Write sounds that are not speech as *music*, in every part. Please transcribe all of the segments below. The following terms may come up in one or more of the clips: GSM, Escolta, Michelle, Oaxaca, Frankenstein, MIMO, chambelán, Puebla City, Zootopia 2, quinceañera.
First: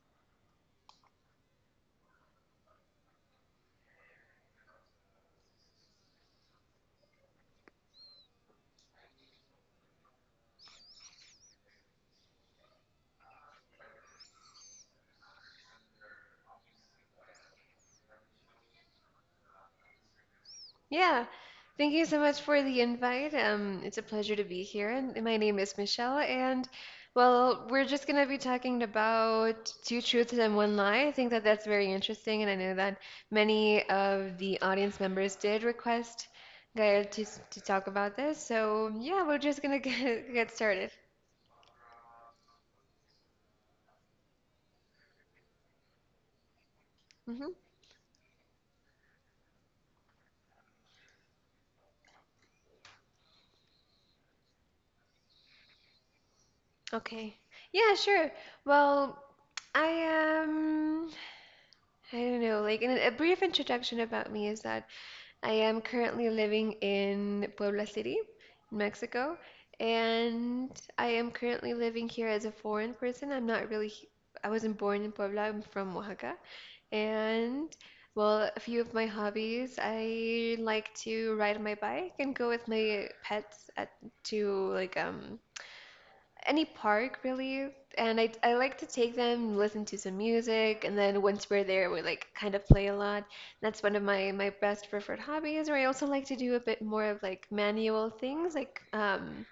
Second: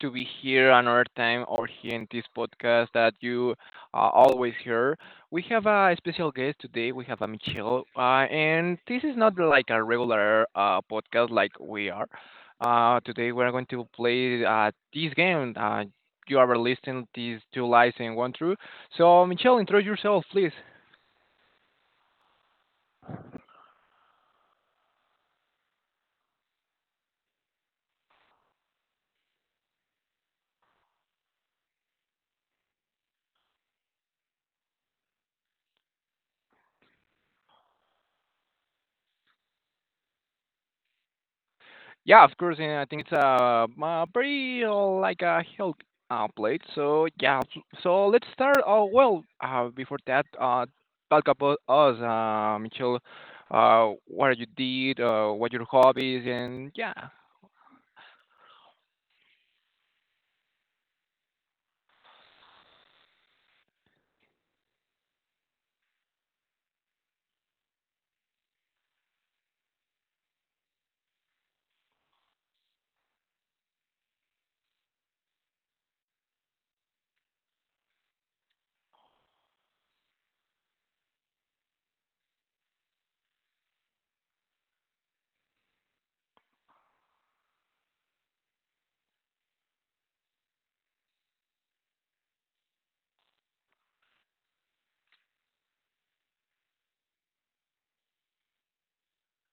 to be here another time, or here in this podcast that you are always here. We have a special guest today. We have a Michelle, and this is not like a regular podcast like we are. Today we are going to play this game. You are listening these two lies and one true. So, Michelle, introduce yourself, please. Yeah. Thank you so much for the invite. It's a pleasure to be here. And my name is Michelle, and well, we're just gonna be talking about two truths and one lie. I think that that's very interesting, and I know that many of the audience members did request Gael to talk about this. So yeah, we're just gonna *laughs* get started. Yeah, of course, and I think it's a, pretty like a health plate. So yeah, Hmm. So let's start. Oh well, before that, talk about us, Michelle. What you did, what your hobbies, and yeah. Okay. Yeah, sure. Well, I um, I don't know. Like, in a brief introduction about me is that. I am currently living in Puebla City, Mexico, and I am currently living here as a foreign person. I'm not really, I wasn't born in Puebla, I'm from Oaxaca. And, well, a few of my hobbies, I like to ride my bike and go with my pets at to like any park really, and I like to take them, listen to some music, and then once we're there we like kind of play a lot. That's one of my best preferred hobbies. Or I also like to do a bit more of like manual things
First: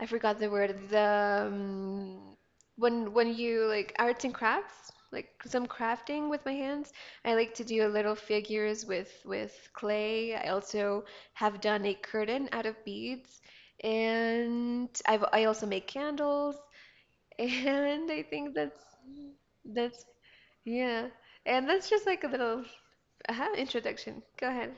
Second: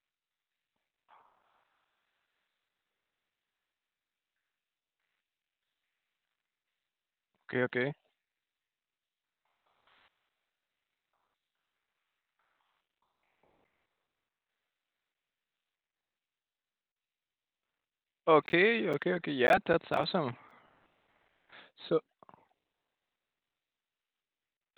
I forgot the word. The when you like arts and crafts, like some crafting with my hands. I like Okay, to do okay, little figures with clay. I also have done a curtain out of beads, and I also make candles. *laughs* And I think that's okay, okay, okay. Yeah, that's that's awesome. yeah. And that's So just like a little introduction. Go ahead.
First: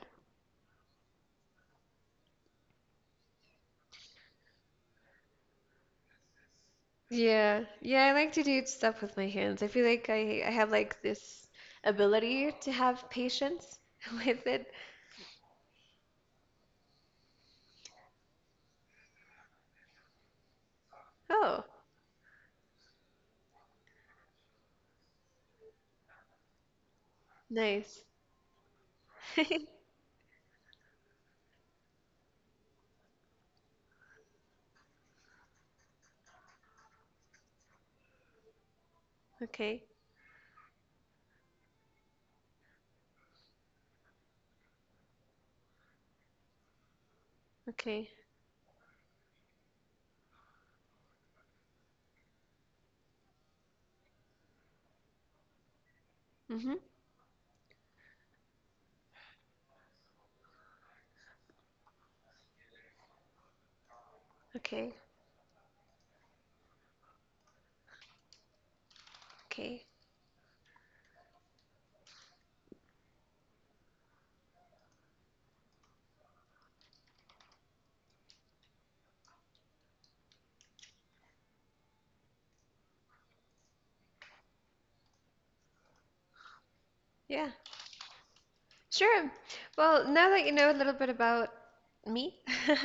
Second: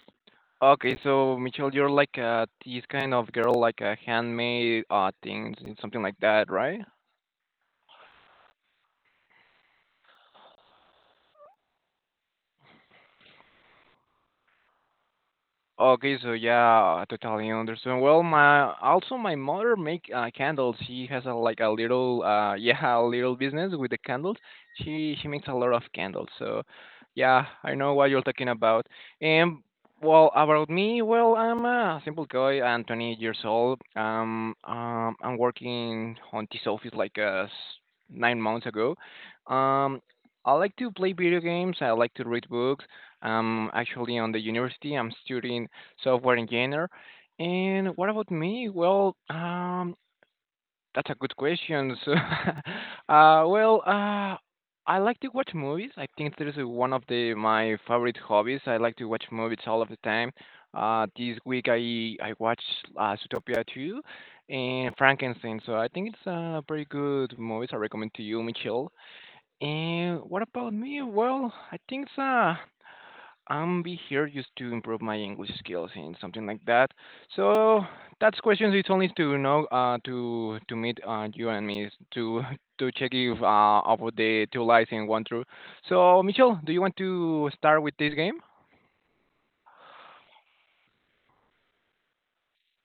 okay, so Michelle, you're like this kind of girl, like handmade things and something like that, right? Yeah, yeah, I like to do stuff with my hands. I feel like I have like this ability to have patience *laughs* with it. Okay, so yeah, I totally understand. Well, my also my mother make candles. She has a like Oh, a little *laughs* yeah, a little business with the candles. She makes a lot of candles. So yeah, I know nice. *laughs* what you're talking about. And well, about me, well, I'm a simple guy. I'm 20 years old. I'm working on this office like 9 months ago. Okay, Um, I like to play video games. I like to read books. I'm actually on the university. I'm studying software engineer. And what okay. about me? Well, that's a good question. So, *laughs* uh, well, uh, I like to watch movies. I think that is Mm-hmm. one of the my favorite hobbies. I like to watch movies all of the time. This week I watched Zootopia 2 Okay, and Frankenstein. So I think it's a very good movies. I recommend to you, Michelle. okay. And what about me? Well, I think it's so. I'm be here just to improve my English skills and something like that. So that's questions. It's only to know to meet you and me to *laughs* to check if about the two lies and one true. So Michelle, do you want to Yeah, start with this game? sure. Well, now that you know a little bit about me,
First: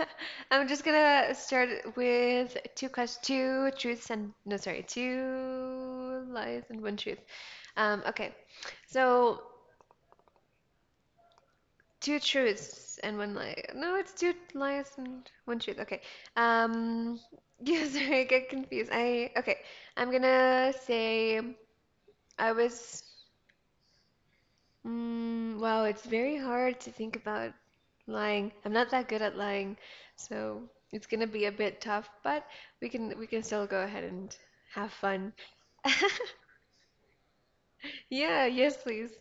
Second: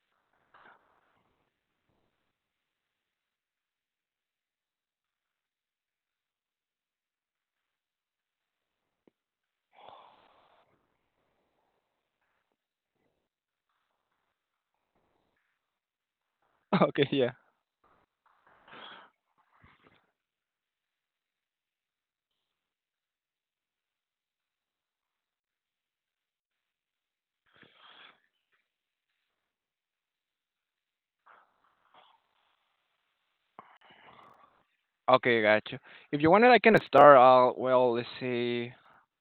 *laughs* I'm just gonna start with two questions, two truths and no, sorry, two lies and one truth. Okay. So, two truths and one lie. No, it's two lies and one truth. Okay. *laughs* Okay, Um, yeah. *laughs* yeah, sorry, I get confused. I okay. I'm gonna say I was. Wow, it's very hard to think about lying. I'm not that good at lying, so it's gonna be a bit tough. But we can still go ahead and have fun. Okay, gotcha. *laughs* If you wanted, I can start. Well, let's Yeah. see. Yes, please.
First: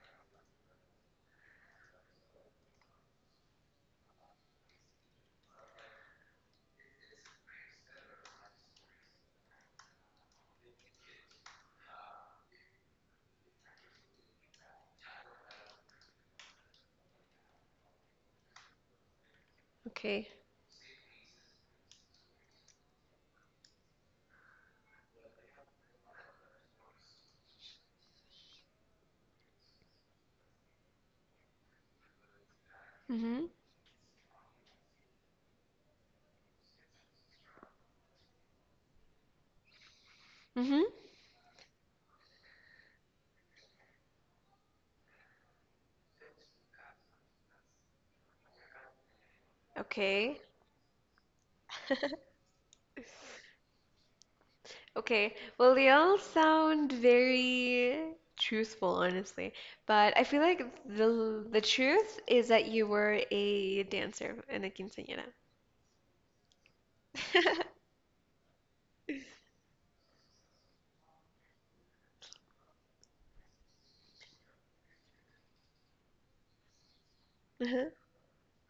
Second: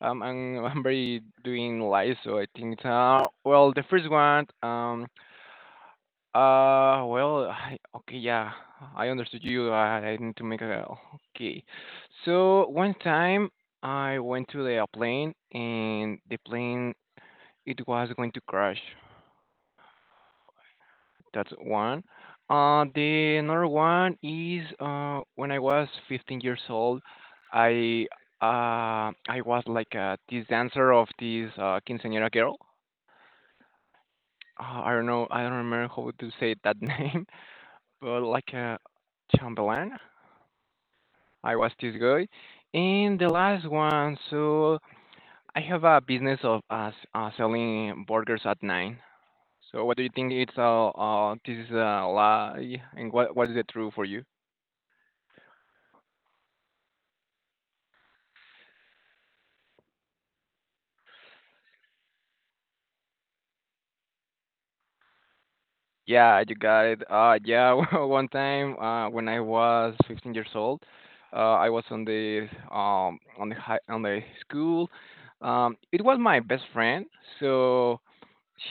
I'm *laughs* I'm very doing lies, so I think the first one I okay, yeah, I understood you. I need to make a okay. So one time I went to the plane and the plane it was going to crash. Okay. That's one. The another one is when I was 15 years old, I I was like this dancer of this quinceañera girl. Mhm. I don't know, I don't remember how to say that *laughs* name, but like a chamberlain. Mhm. I was this guy. And the last one, so I have a business of selling burgers at nine. So what do you think? Okay. It's a this is a lie, and what is *laughs* the truth for you? Okay, well, they all sound very truthful, honestly. But I feel like the truth is that you were a dancer and a quinceañera. Yeah, you got it. Yeah, *laughs* *laughs* one time when I was 15 years old, I was on the high on the school. It was my best friend, Uh-huh. so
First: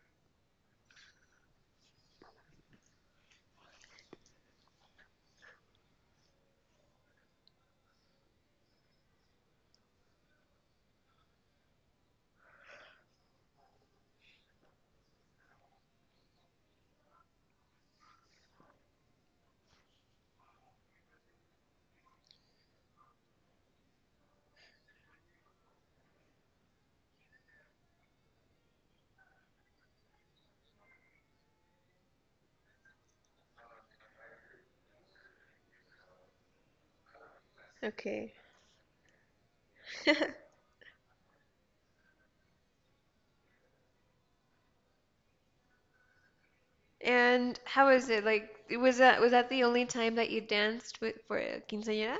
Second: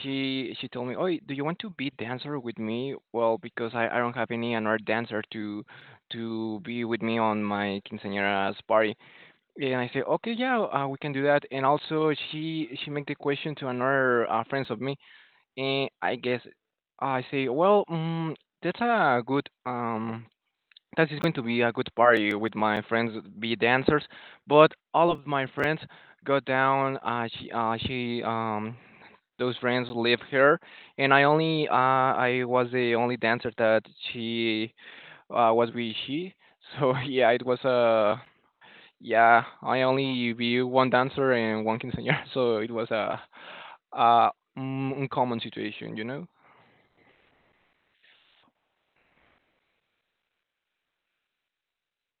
she told me, "Oh, do you want to be dancer with me?" Well, because I don't have any another dancer to be with me on my quinceañera's party. And I say, "Okay, yeah, we can do that." And also, she make the question to another friends of me, and I guess I say, "Well, that's a good that is going to be a good party with my friends be dancers, but all of my friends got down, she those friends leave her, and I was the only dancer that she was with she." So *laughs* yeah, it was Okay. yeah, I only *laughs* be one dancer and one quinceañera. *laughs* So it was a a uncommon situation, you know. And how is it? Like, it was that the only time that you danced with, for a quinceañera?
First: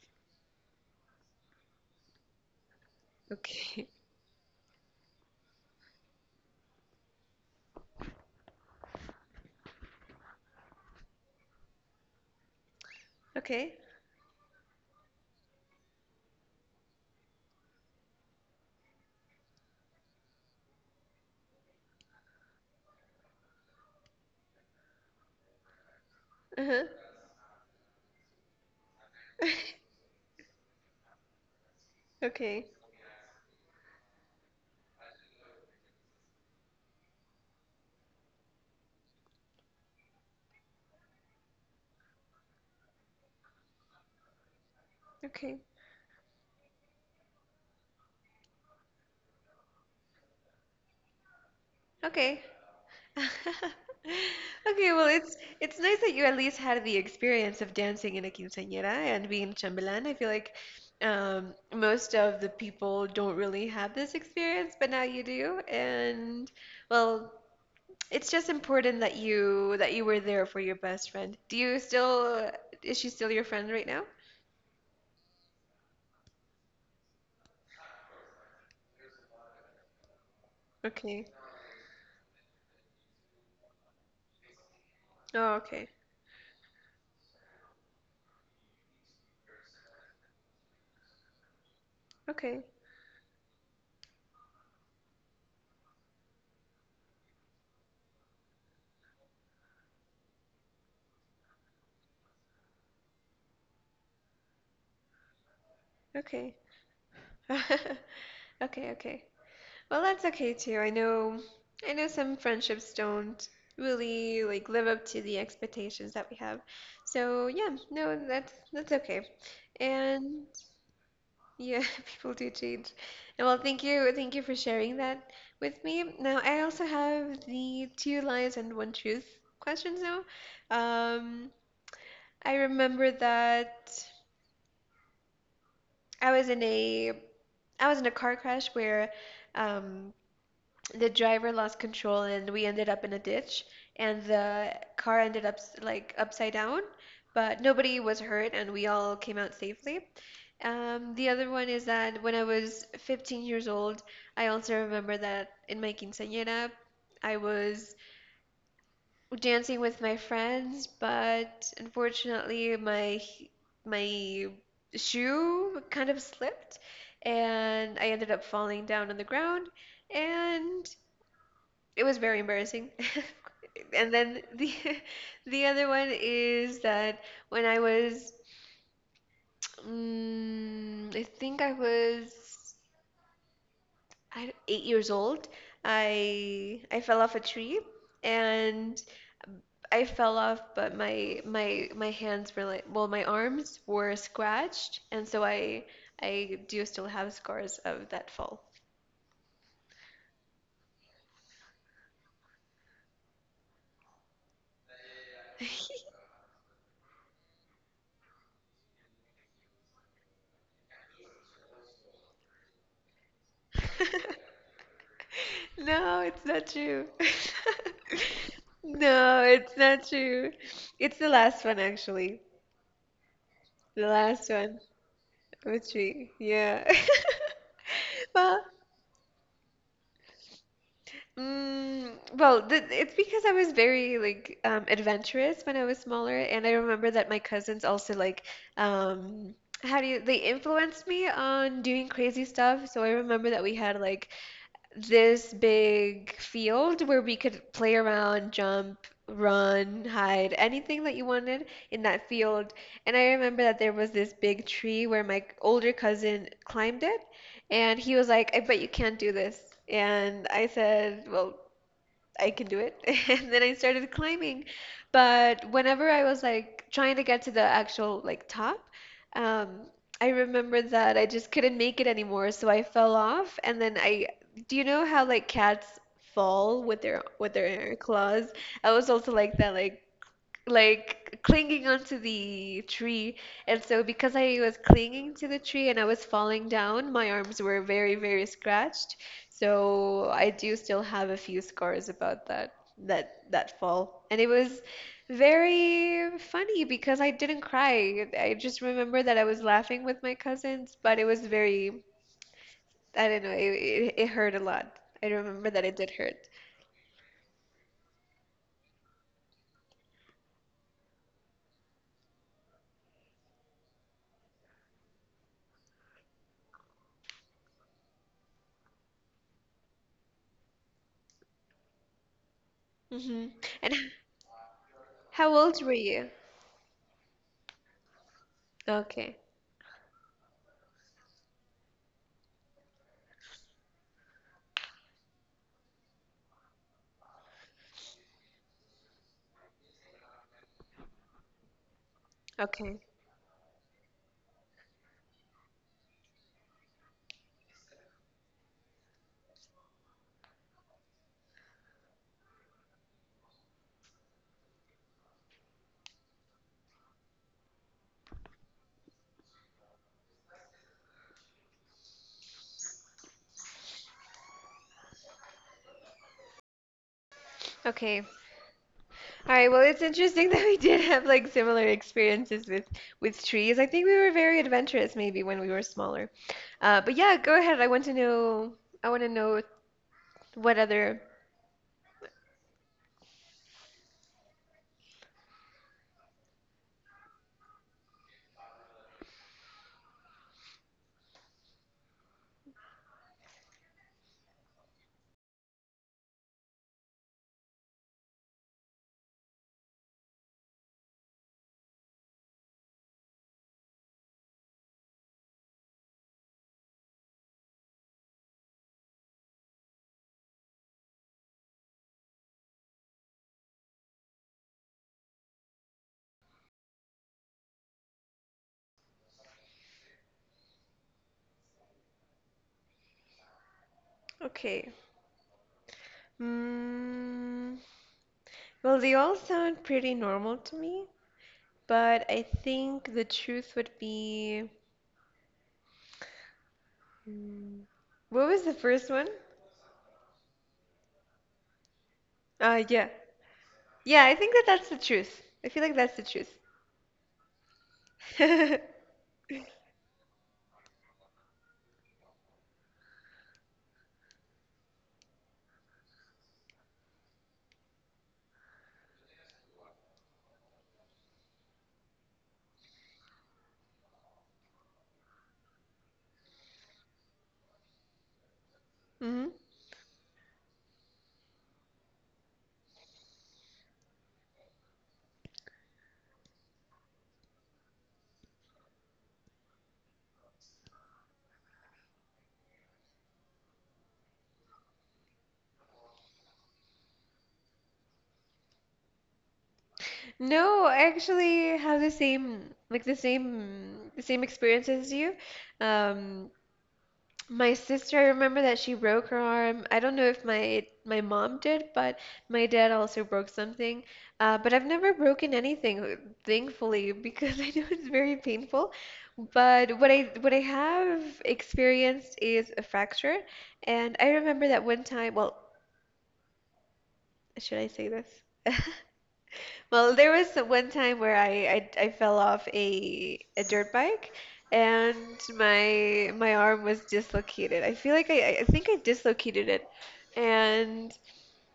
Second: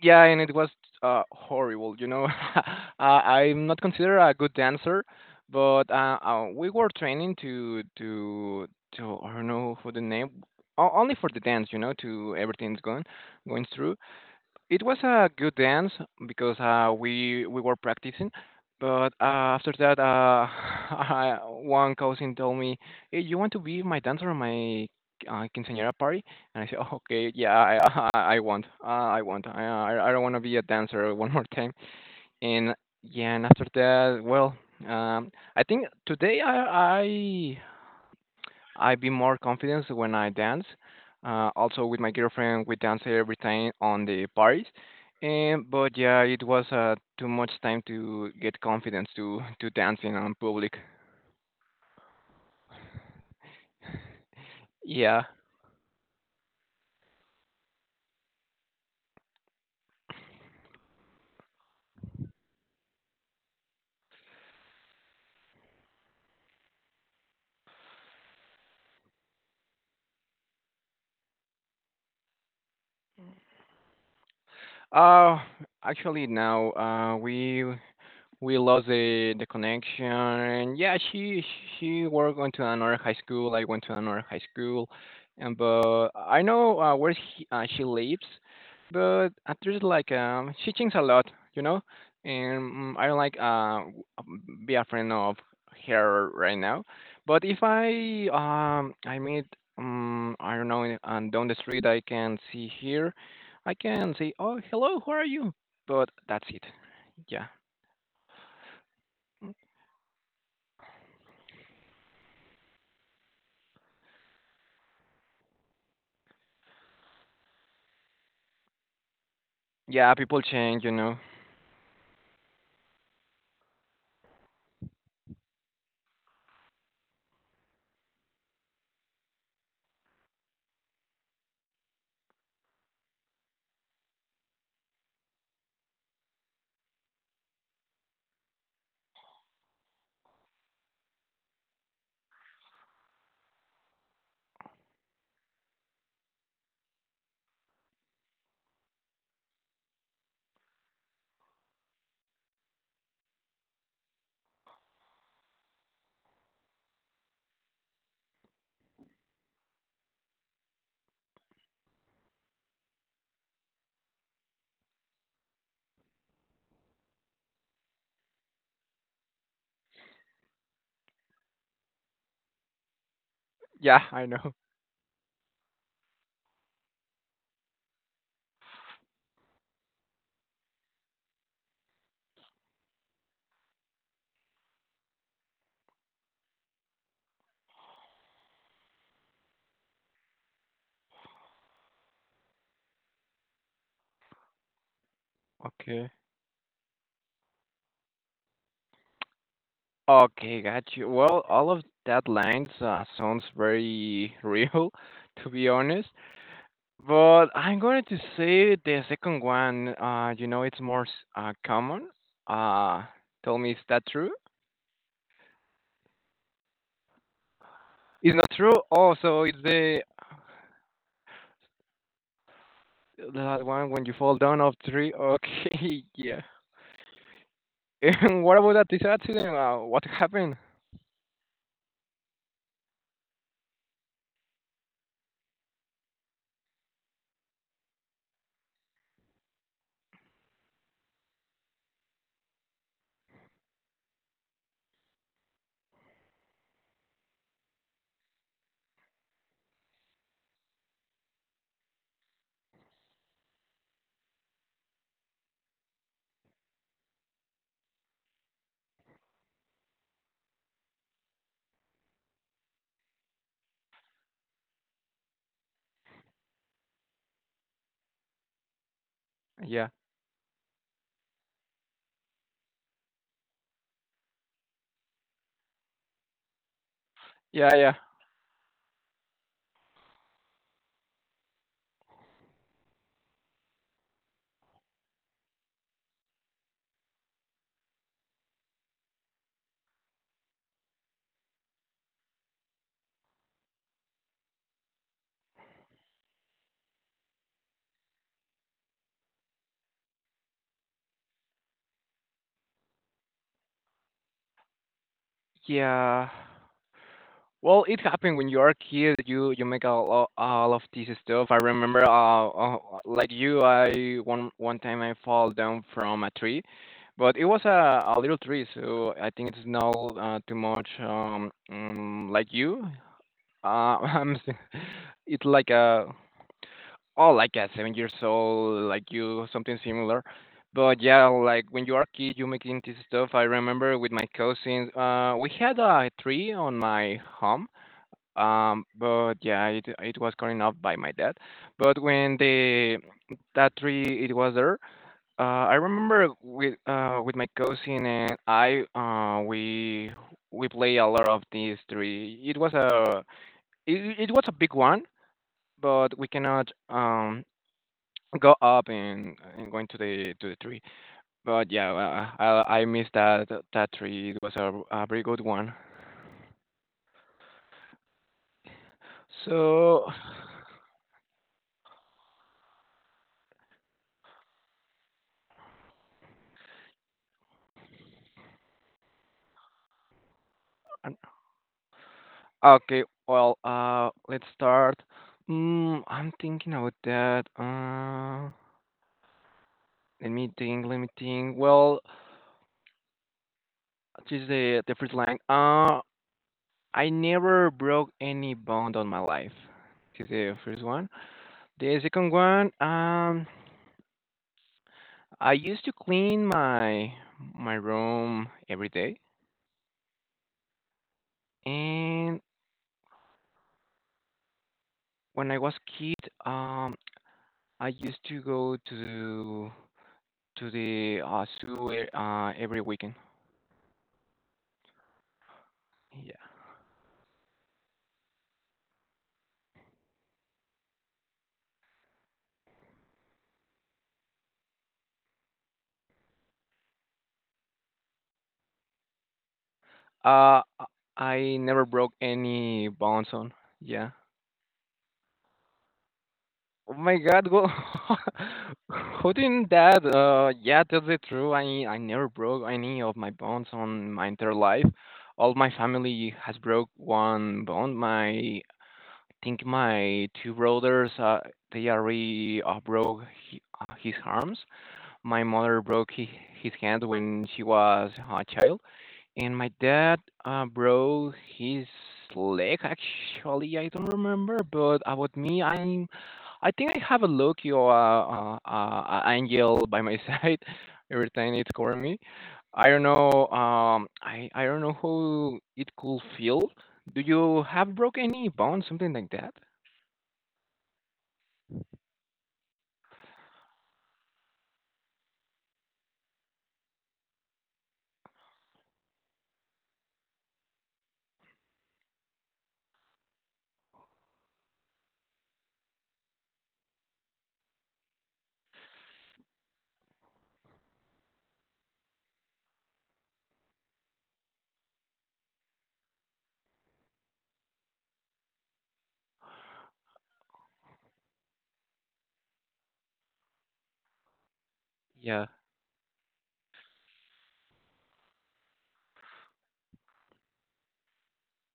Yeah, and it was horrible. You know, *laughs* I'm not Okay. considered a good dancer, but we were training to I don't know for the name, only for the dance. You know, to everything's going *laughs* going Okay. through. It was a good dance because we were practicing, but after that, *laughs* one cousin told me, "Hey, you want to be my dancer on my quinceañera party?" And I said, *laughs* Uh-huh. oh, "Okay, yeah, I *laughs* I want, I want, *laughs* I don't want to be a dancer *laughs* one more time." Okay. And yeah, and after that, well, I think today I be more confident when I dance. Also with my girlfriend, we dance every time on the parties. Okay. And but yeah, it was too much time to get confidence to dancing on public. Okay. *laughs* Okay, well, Yeah. it's nice that you at least had the experience of dancing in a quinceañera and being chambelan. I feel like most of the people don't really have this experience, but now you do. And well, it's just important that you were there for your best friend. Do you still, is she still your friend right now? Uh, Actually now we lost the connection. And yeah, Okay. She worked went to another high school. I went to another high school, Oh, and okay. but I know she lives, but there's like she thinks a lot, you know, and Okay. I don't like be a friend of her right now. But if I meet I don't know in- and down the street, I can see here, I can say, "Oh, hello, how are you?" But that's Okay. it. Yeah. *laughs* Okay, okay. Well, that's okay too. I know some friendships don't really like live up to the expectations that we have. So yeah, no, that's okay. Yeah, people And change, you know. yeah, *laughs* people do change. And well, thank you for sharing that with me. Now, I also have the two lies and one truth questions now. Um, I remember that I was in a I was in a car crash where um the driver lost control and we ended up in a ditch and the car ended up like upside down, but nobody was hurt and we all came out safely. The other one is that when I was 15 years old, I also remember that in my quinceañera I was dancing with my friends, but unfortunately my shoe kind of slipped and I ended up falling down on the ground, and it was very embarrassing. *laughs* Yeah, *laughs* And I then know. the *laughs* the other one is that when I was, I think I was I 8 years old, I fell off a tree. And I fell off, but my hands were like, well, my arms were scratched, and so I Okay. I do still have scars of that fall. Okay, got you. Well, all of that lines sounds very real, *laughs* to be honest. But I'm going to say the second one. You know, it's more common. Uh, Tell me, is that true? *laughs* No, it's not true. *laughs* It's not true. No, Also, it's it's the not true. It's the last one, actually. that one The when you fall last down of one, tree. which Okay, *laughs* we, yeah. yeah. *laughs* *laughs* And what Well, about that this accident? What happened? Well, th it's because I was very like adventurous when I was smaller, and I remember that my cousins also like, um, how do you, they influenced me on doing crazy stuff. So I remember that we had like this big field where we could play around, jump, run, hide, anything that you wanted in that field. And I remember that there was this big tree where my older cousin climbed it, and he was like, I bet you can't do this. And I said, well, I can do it. *laughs* And then I started climbing. But whenever I was like trying to get to the actual like top, um, Yeah, I remember that I just couldn't make it anymore, so I fell off. And then I, do you know how like cats fall with yeah, yeah, their claws? I was also like that, like clinging onto the tree. And so, because I was clinging to the tree and I was falling down, my arms were very, very scratched. So, I do still have a few scars about that fall. And it was very funny because I didn't cry. I just remember that I was laughing with my cousins, but it was very, I don't know, it hurt a lot. I remember that it did yeah. hurt. Well, it happened when you are a kid. You make all, of this stuff. I remember, like you, I one one time I fall down from a tree, but it was a little tree, so I think it's not too much. Like you, Hmm. uh, *laughs* And I'm, s- it's how like old were a you? oh, like a 7 years old, like Okay. you, something similar. But yeah, like when you are a kid, you making this stuff. I remember with my cousins, we had a tree on my home, but yeah, it was carried out by my dad. But when Okay. the that tree it was there, I remember with my cousin, and I we play a lot of these three. It was a it, it was a big one, but we cannot go up and going to the tree. But yeah, I miss that that tree. It was a very good one. Okay. All right, well, it's So interesting *laughs* that we did have like similar experiences with trees. I think we were very adventurous maybe when we were smaller. But yeah, go ahead. I want to know, I want to know what other. okay, well, let's start. I'm thinking about that. Let me think, let me think. Well, just the first line. I never broke any bond on my life. This is the first one. The second one, I used to clean my room every day, and when I was kid, um, I used to go to the zoo every weekend. Okay. Yeah. Mm, well, they all sound pretty normal to me, but I think the truth would be, mm, what was the first one? Uh, uh, I never broke any Yeah. bones on. Yeah. Yeah, I think that that's the truth. I feel like that's the truth. Oh my God. Well, *laughs* who didn't that? *laughs* Yeah, that's it. True. I never broke any of my bones on my entire life. All my family has broke one bone. My I think my two brothers. They already broke his arms. My mother broke his hand when she was a child. *laughs* Hmm. And my dad, broke his leg, actually, I don't remember, but about me, I think I have a lucky or a angel by my *laughs* side every time it's score me. I don't know, I don't know how it could feel. Do you have broke any bone, something like that? No, I actually have the same like the same experience as you. Um, my sister, I remember that she broke her arm. I don't know if my mom did, but my dad also broke something. But I've never broken anything, thankfully, because *laughs* I know it's very painful. But what I have experienced is a fracture, and I remember that one time. Well, should I say this? *laughs* Well, there was one time where I fell off a dirt bike and Yeah. my arm was dislocated. I feel like I think I dislocated it. And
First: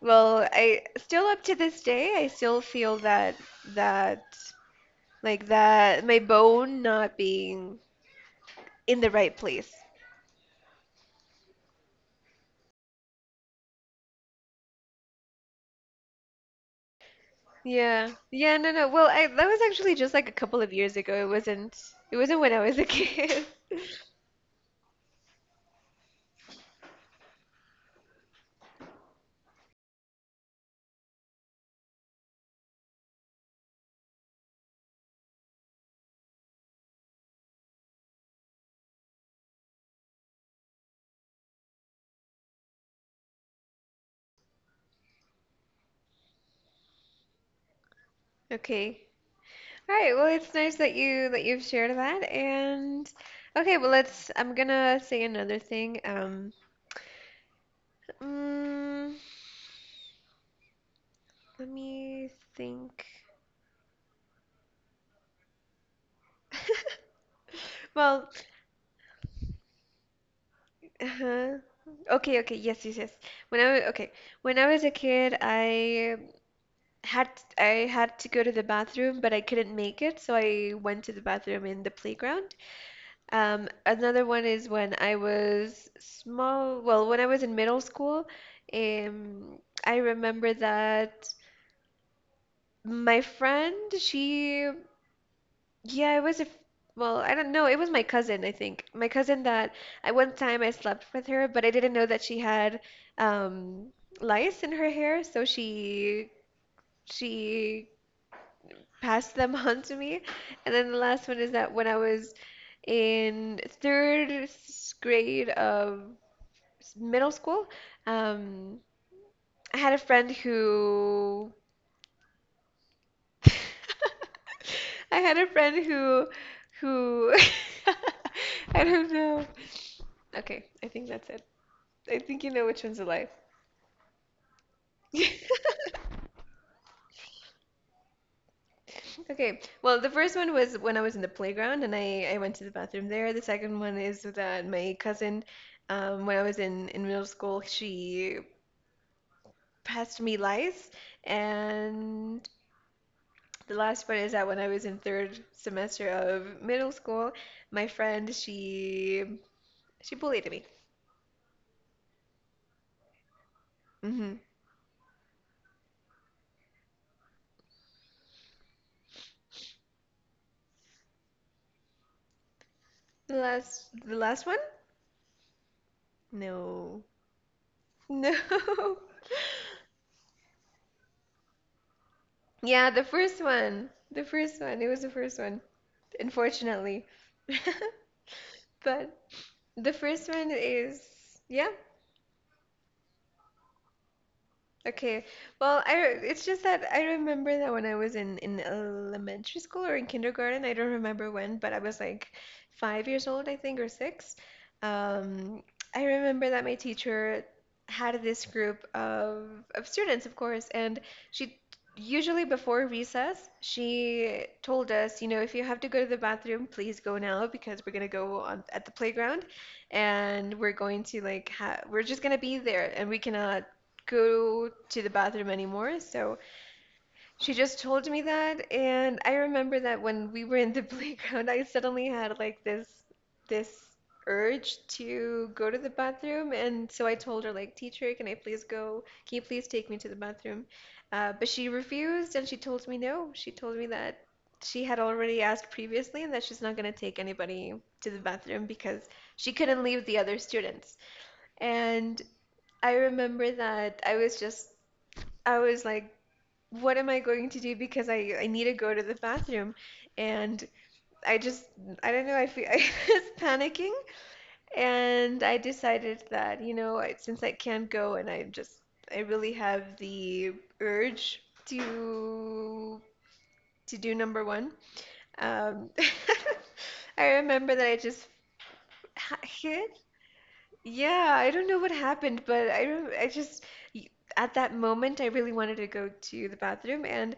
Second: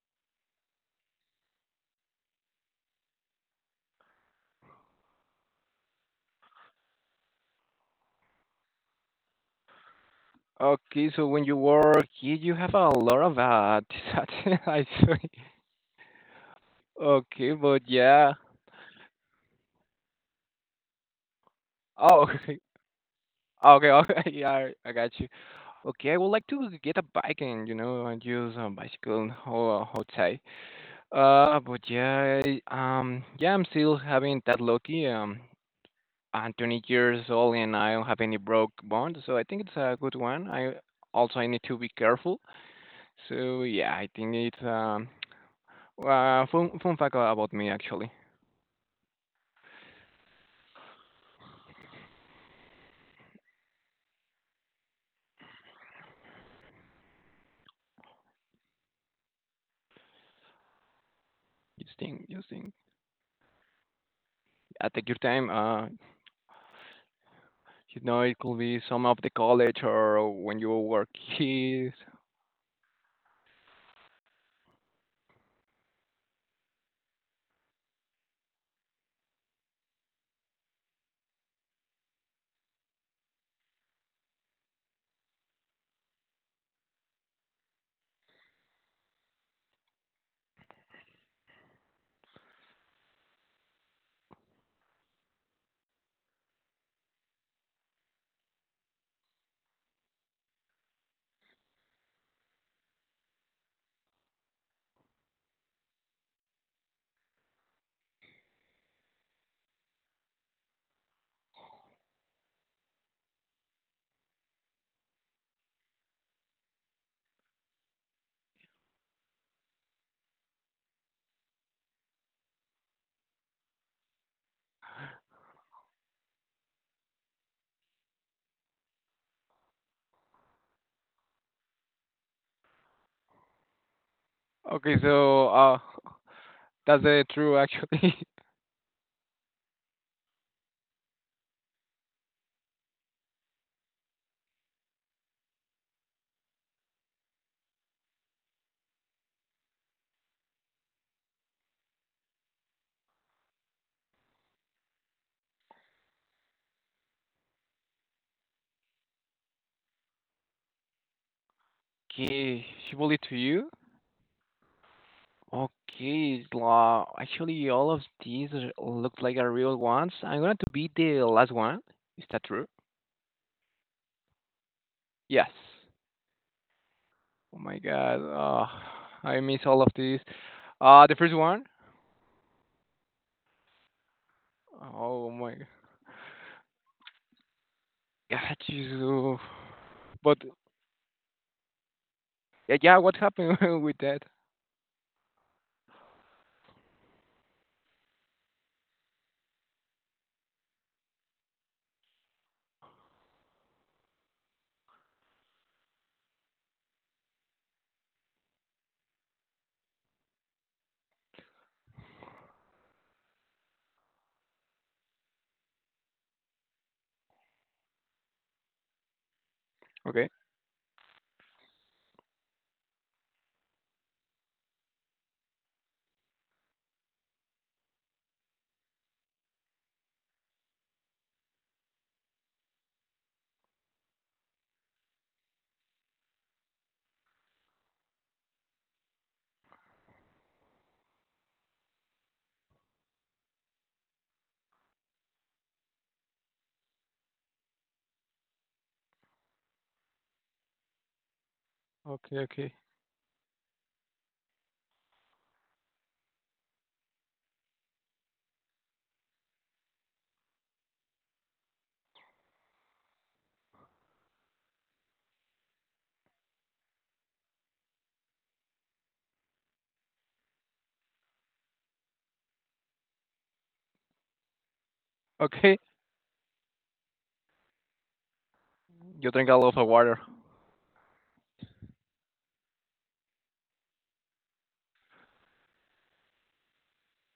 well, I still up to this day, I still feel that that my bone not being in the right place. Okay, so when you were a kid, you have a lot of *laughs* disasters, I see. Okay, but Yeah. yeah. Yeah, no, no. Well, I that was actually just like a couple of years ago. It wasn't it Oh, wasn't when I was *laughs* a *laughs* kid. okay, okay, *laughs* yeah, I got you. Okay, I would like to get a bike and you know and use a bicycle and outside. Uh, but yeah, I- yeah, I'm still having that lucky. I'm 20 years old and I don't have any broke bond, so I think it's a good one. I Also I need to be careful. So yeah, I think it's fun fact about me, actually. Okay. All right, well, it's nice that you've shared that. And okay, well, let's. I'm gonna say another thing. Mm, let Just me think, just think. think. Take your time. *laughs* You know, Well, it could be some of the college or when you were a uh-huh. kid. *laughs* Okay, okay, yes, yes, yes. When I was, okay, when I was a kid, had I had to go to the bathroom, but I couldn't make it, so I went to the bathroom in the playground. Another one is when I was small, well, when I was in middle school, um, I remember that my friend, she, yeah, it was a, well, I don't know, it was my cousin, I think. My cousin that I one time I slept with her, but I didn't know that she had um, lice in her hair, so she passed them *laughs* on to me. And then the last one is that when I was in third grade of middle school, um, I had a friend who *laughs* I had a friend who *laughs* I don't know. Okay, I think that's it. I think you know which one's a lie. Okay, so *laughs* that's true, actually. Okay, well, the first one was when I was in the playground and I went to the bathroom there. The second one is that my cousin, when I was in middle school, she passed me lice. And the last part is that when I was in third semester of middle school, my friend she bullied me. *laughs* Okay, she will lead to you. Hmm. Okay, la, actually, all of these are- look like are real ones. I'm going to be the last one. Is that true? The last one? Yes. No. Oh my God, No. I *laughs* miss all of these. The first one. Yeah, the first one. The first one. It was the Oh first my one, unfortunately. *laughs* God, Jesus. But Oh. the first But one is, yeah. yeah, yeah, what happened *laughs* with that? Okay. Well, it's just that I remember that when I was in elementary school or in kindergarten, I don't remember when, but I was like 5 years old, I think, or six. Um, I remember that my teacher had this group of students, of course, and she usually before recess, she told us, if you have to go to the bathroom, please go now because we're gonna go on at the playground Okay. and we're going to like ha we're just gonna be there and we cannot go to the bathroom anymore. So she just told me that. And I remember that when we were in the *laughs* playground, I suddenly had like this urge to go to the bathroom. And so I told her like, teacher, can I please go? Can you please take me to the bathroom? But she refused and she told me no. She told me that she had already asked previously and that she's not going to take anybody to the bathroom because she couldn't leave the other students. And Okay, okay, I remember that I was just, I was like, what am I going to do because I need to go to the bathroom. And I just, I don't know, *laughs* I was panicking. And I decided that, you know, since I can't go and I just, I really have the urge to to do number one. okay. Um, *laughs* I remember that I just You drink a lot of hit. water. Yeah, I don't know what happened, but I just, at that moment, I really wanted to go to the bathroom. And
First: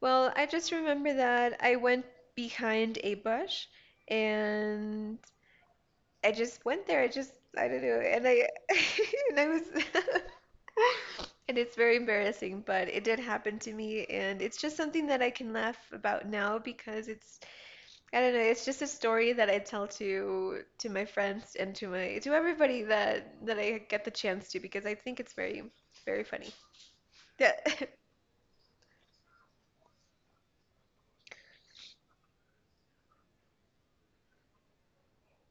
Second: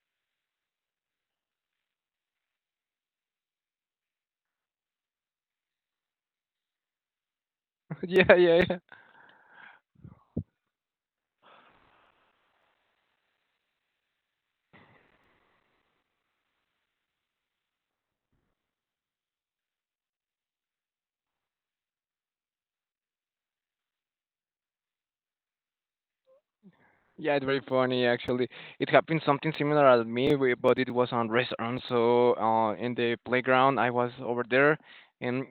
well, I just remember that I went behind a bush and I just went there. I just, I don't know. *laughs* And Yeah, I, yeah, *laughs* and I was, *laughs* and it's very embarrassing, but it did happen to me. And it's just something that I can laugh about now because it's, I don't know, it's just a story that I tell to, my friends and to my, to everybody that, that I get the chance to, because I think it's very funny. yeah, it's Yeah. very *laughs* funny actually. It happened something similar at me, we- but it was on restaurant. So in the playground, I was over there, and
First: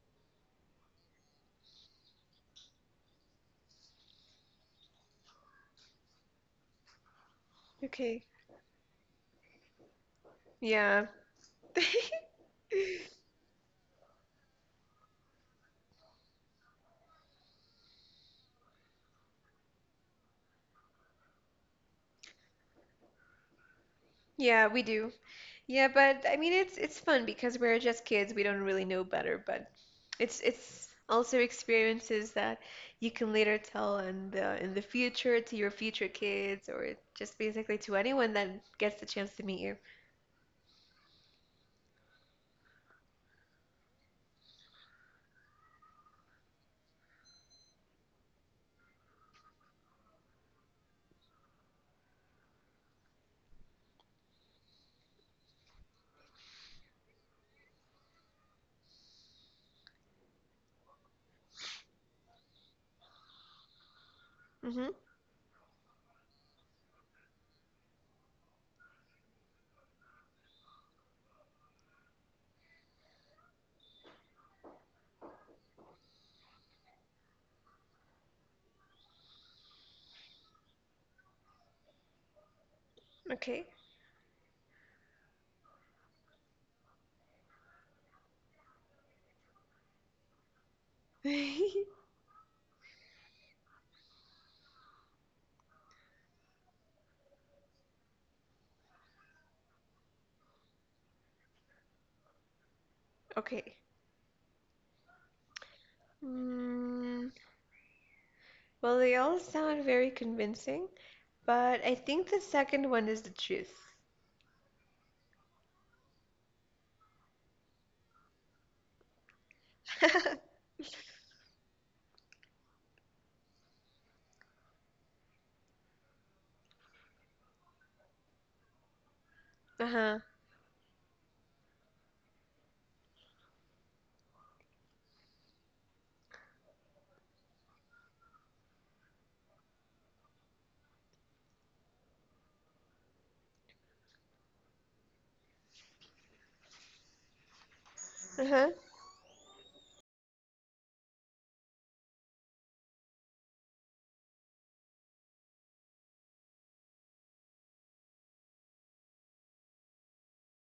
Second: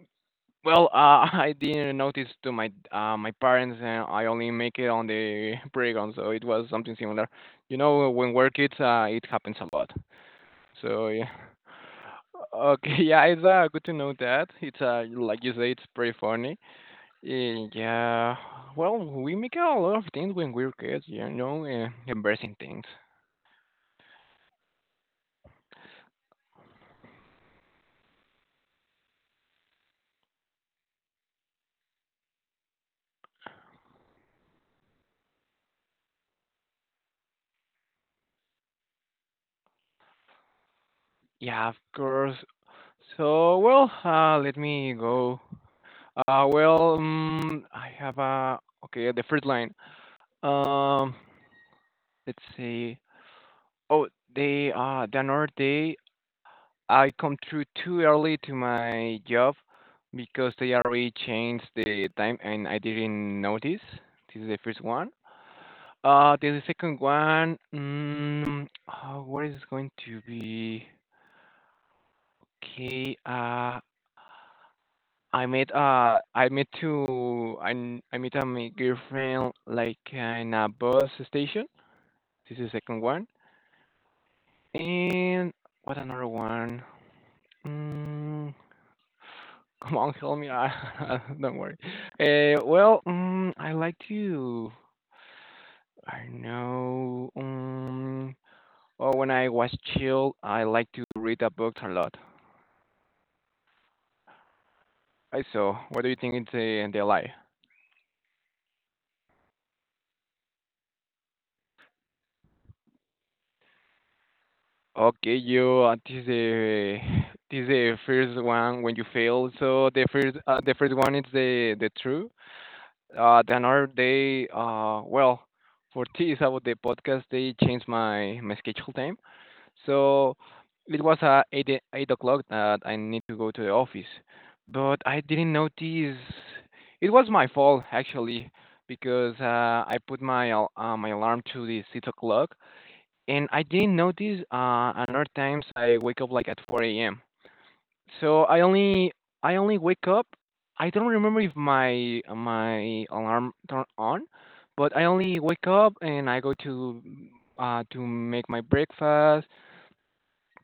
well, *laughs* I didn't notice to my my parents, and I only make it on the *laughs* playground. So it was something similar. You know, Okay. when we're kids, it happens a lot. Yeah. So yeah. Okay, *laughs* yeah, *laughs* it's good to know that. It's like you say, it's pretty funny. Yeah, well, we make a lot of things when we're kids, you know, embarrassing things. Yeah, we do. Yeah, but I mean it's fun because we're just kids, we don't really know better, but it's also experiences that you can later tell in the future to your future kids or just basically to anyone that gets the chance to meet you. Yeah, of course. So, well, let me go. Well, I have a okay. The first line. Um, let's see. Oh, they the another day I come through too early to my job because they already changed the time and I didn't notice. This is the first Hmm. one. Then the second one. What is going to be? Okay. I met to I met my girlfriend like in a bus station. This is the second one. Okay. And what another one? Mm, *laughs* come on, help me. *laughs* Don't worry. *laughs* Well, I like to I know well, when I was chill, I like to read the books a lot. Okay. I so what do you think it's in the Mm, lie? well, they all sound very convincing, but I think the second one is the truth. Okay, you this is the first one when you fail. So *laughs* the first one is the true. The another day, well, for *laughs* this about the podcast, they changed my schedule time. Uh-huh. So it was 8 o'clock that I need to go to the office, but I didn't notice. It was my fault actually because I put my alarm to the 6 o'clock and I didn't notice, another times I wake up, like, at 4 AM. So Uh-huh. I only wake up I don't remember if my alarm turned on, but I only wake up and I go to make my breakfast,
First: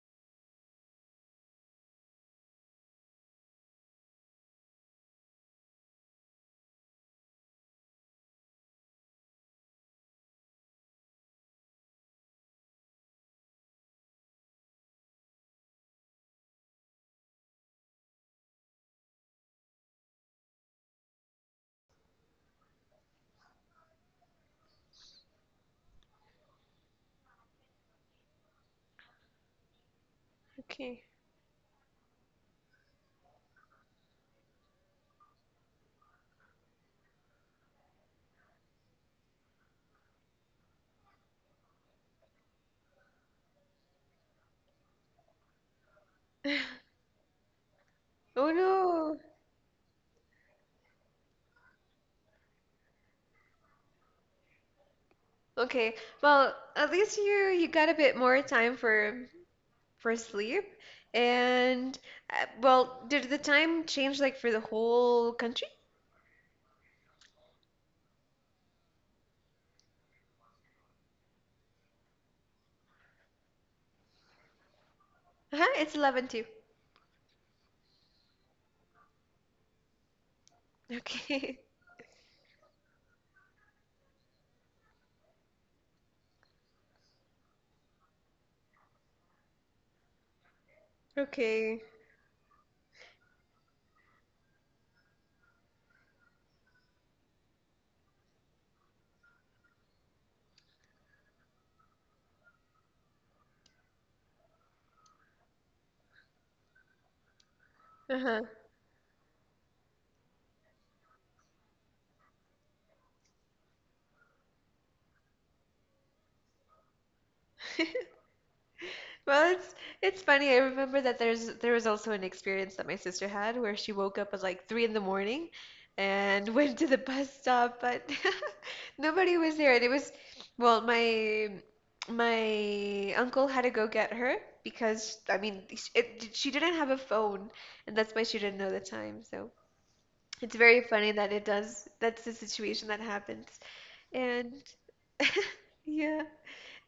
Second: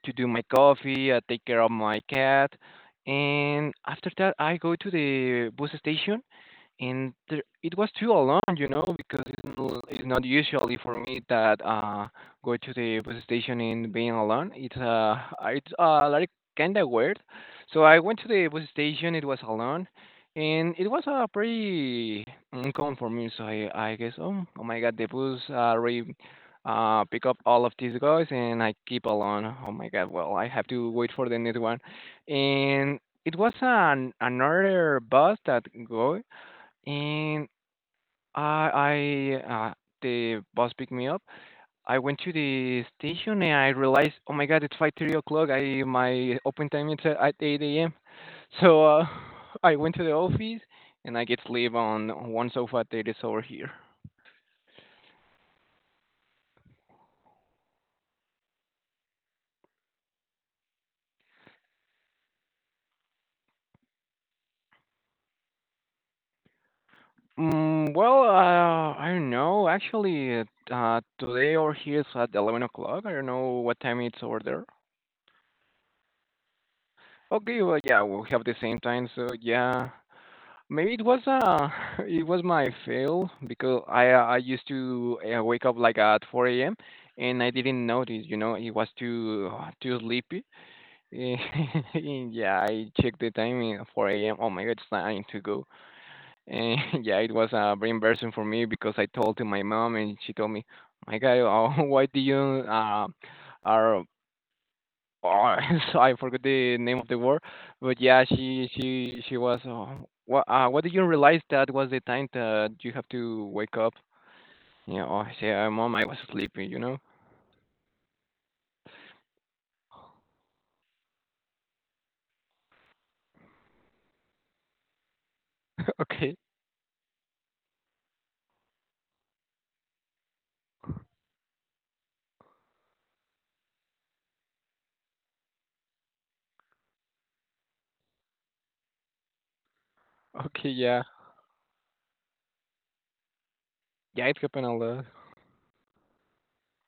to do my coffee, I take care of my cat, and after that, I go to the bus station and there, it was too alone, you know, because it's, it's not usually for me that go to the bus station and being alone. It's like kind of weird. So I went to the bus station. It was alone, and it was pretty uncomfortable for me. So I guess oh oh my god, the bus re pick up all of these guys and I keep alone. Oh my god, well I have to Okay. wait for the next one, and it was an another bus that go and I the bus picked me up. I went to the station and I realized, oh my god, it's 5:30 o'clock. I my open time *laughs* is at eight a.m. Oh So no. *laughs* I went to the office and I get sleep on one sofa that is over here. Okay. Well, at least you you got a bit more time for sleep. And well, did the time change like for the whole country? Well, I don't know. Actually, today over here is at 11 o'clock. I don't know what time it's over there. Uh-huh, it's 11 too. Okay, well, yeah, we'll have the same time. So yeah, maybe it was Okay. *laughs* *laughs* It was my fail because I used to wake up like at 4 a.m. and I didn't notice, you know, it was too too sleepy. *laughs* Okay. Yeah, I checked the time in 4 a.m. Oh my god, it's time to go. And *laughs* yeah, it was very embarrassing for me because I told to my mom and she told me, "My God, *laughs* why do you are Oh," *laughs* so I forgot the name of the word, but yeah, Uh-huh. she was. What did you realize that was the time that you have to wake up? Yeah, oh, I say, mom, I was sleeping. You know. *laughs* Well, it's funny. I remember that there was also an experience that my sister had where she woke up at like three in the morning *laughs* Okay. and *laughs* went to the bus stop, but *laughs* nobody was there. And it was, well, my uncle had to go get her because I mean, she didn't have a phone, and that's why she didn't know the time. So it's Okay. very Yeah. funny that it does. That's the situation that happens. Yeah, it And happened a lot. *laughs* yeah.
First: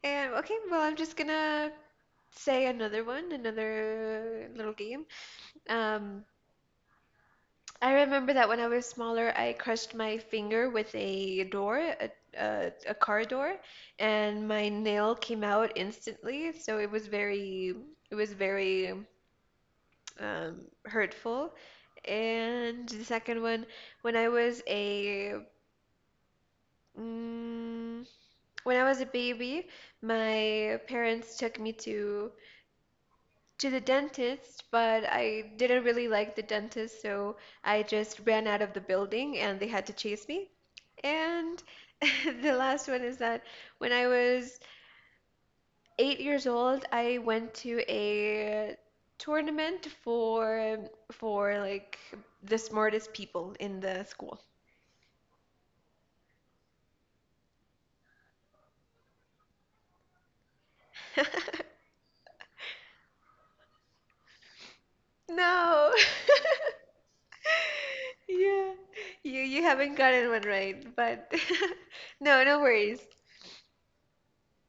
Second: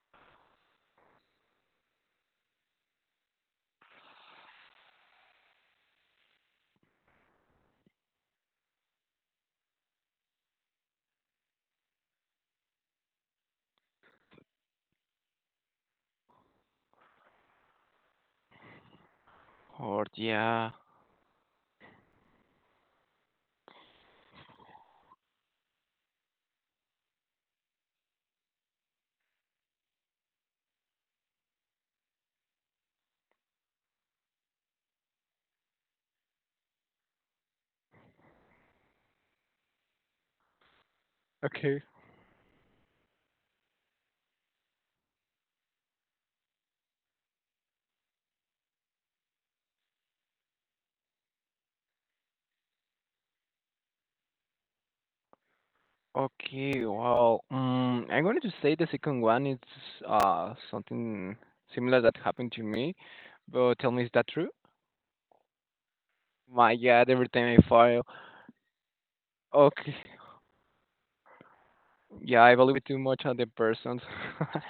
And okay, well, I'm just gonna say another one, another little game. Um, I remember that when I was smaller, I crushed my finger with a door, a car door, and my nail came out instantly. So it was it was very Or yeah. hurtful. And the second one, when I was a mm, when I was a baby, my parents took me to the dentist, but I didn't really like the dentist, so I just ran out of the building and they had to chase me. And Okay. *laughs* the last one is that when I was 8 years old, I went to a tournament for like the smartest people in the school. Okay. Well, I'm going to say the second one is something *laughs* similar that happened to me, but tell me, is that true? No. *laughs* My God, every time I fall. Yeah. You haven't Okay. gotten one right, but *laughs* Yeah, no, I no believe too worries. much on the persons. *laughs*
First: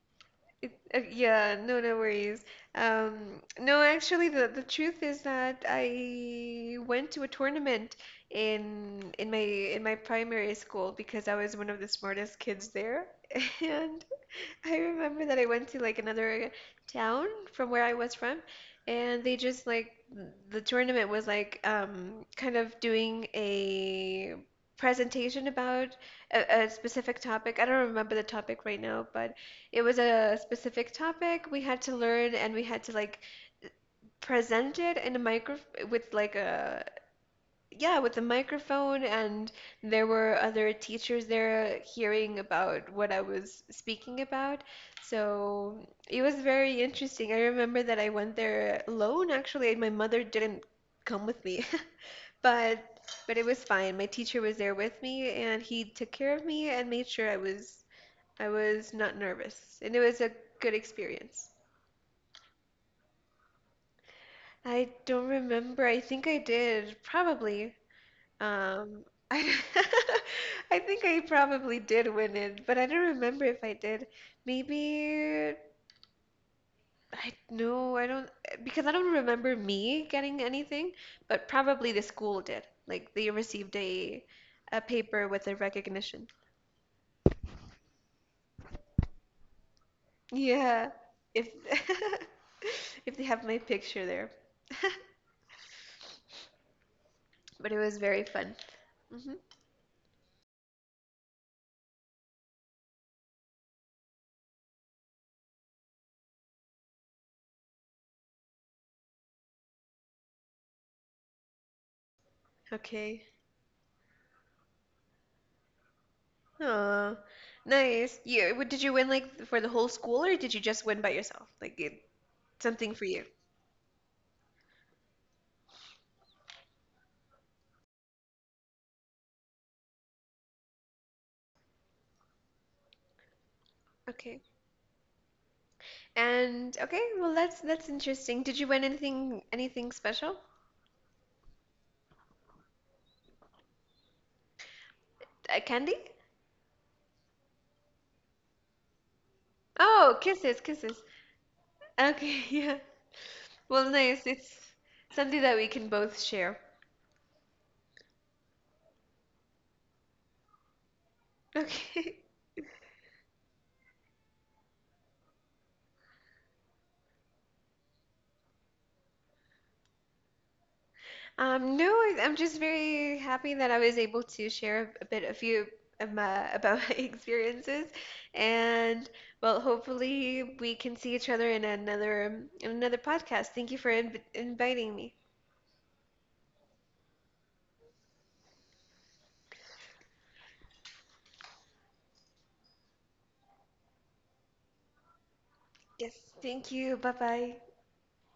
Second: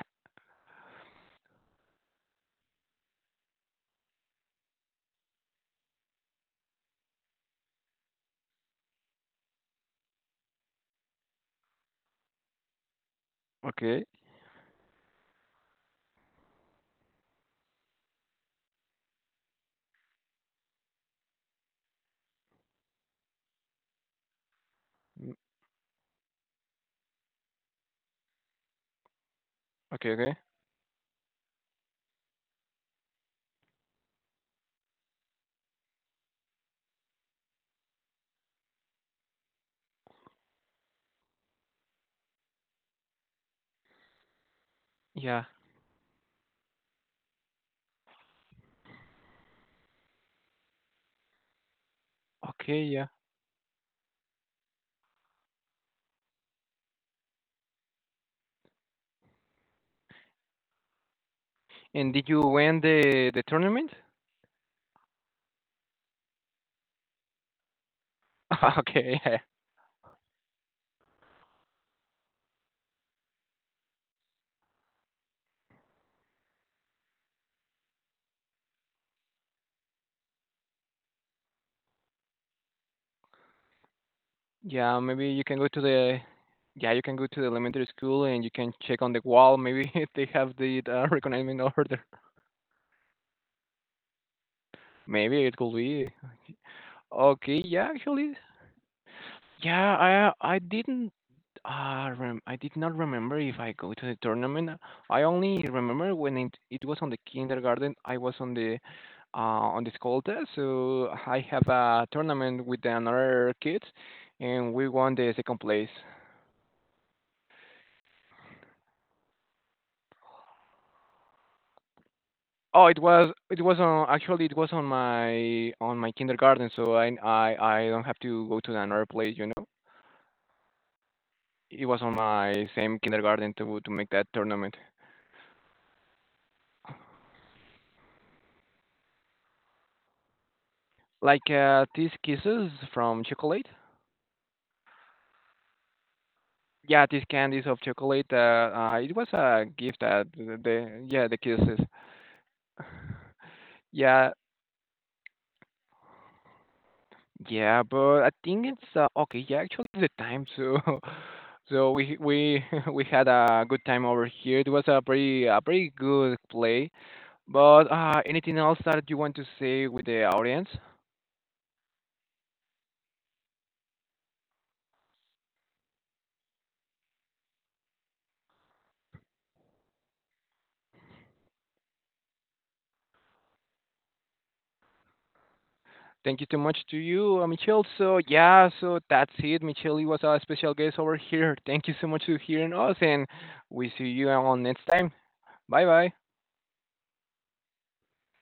It, yeah, no, no worries. No, actually, the truth is that I went to a tournament in my primary school because I was one of the smartest kids there, *laughs* and Okay. I remember that I went to like another town from where I was from, and they just like, the tournament was like, kind of doing a Mm, presentation about a specific topic. I don't remember the topic right now, but it was Okay, okay. a specific topic we had to learn and we had to like present it in a micro, with like a, yeah, with the microphone, and there were other teachers there hearing about what I was speaking about. Yeah. So it was very interesting. I remember that I went there alone, actually, and my mother didn't come with me, *laughs* but Okay, yeah. but it was fine. My teacher was there with me, and he took care of me and made sure I was not nervous, and it was a good experience. And did you win the tournament? I don't remember. I think I did, probably. *laughs* Um, Okay, yeah. I *laughs* I think I probably did win it, but I don't remember if I did. Maybe I no, I don't, because I don't remember me getting anything, but probably the school did. Like they received a Yeah, paper maybe you with a can go to the recognition. yeah, you can go to the elementary school and you can check on the wall. Maybe *laughs* if they have the Yeah, if recognizing order. *laughs* if they have my picture there. *laughs* Maybe it could be. Okay, But it yeah, was very actually, fun. Hmm. yeah, I didn't rem I did not remember if I go to the tournament. I only remember when it was on the kindergarten. I was on the Escolta, so I have a tournament with Okay. another kids, and we won the second place. Aw, nice. Yeah, did you win like for the whole school or did you just win by yourself? Like, Oh, something it for you. was on actually it was on my kindergarten, so I don't have to go to another place, you know. It was on my same kindergarten to make that Okay. tournament. And okay, well that's interesting. Did you win anything special? Like these kisses from chocolate. Candy? Yeah, these candies of chocolate. It was a gift Oh, that kisses, kisses. Yeah the kisses. Okay, *laughs* yeah. Well, nice. Yeah, It's something that we can both share. yeah, but I think it's okay. Yeah, actually, it's the time. So, *laughs* so Okay. *laughs* We *laughs* we had a good time over here. It was a pretty good play. But anything else that you want to say with the audience? No, I, I'm just very happy that I was able to share a bit, a few of my, about *laughs* my experiences, and well, hopefully we can see each other in another podcast. Thank you for inviting me. Thank you so much to you, Michelle. So yeah, so that's it. Michelle was a special guest over here. *laughs* Thank you so much for hearing us, and we see you all next time. Bye Yes, bye. thank you. Bye bye.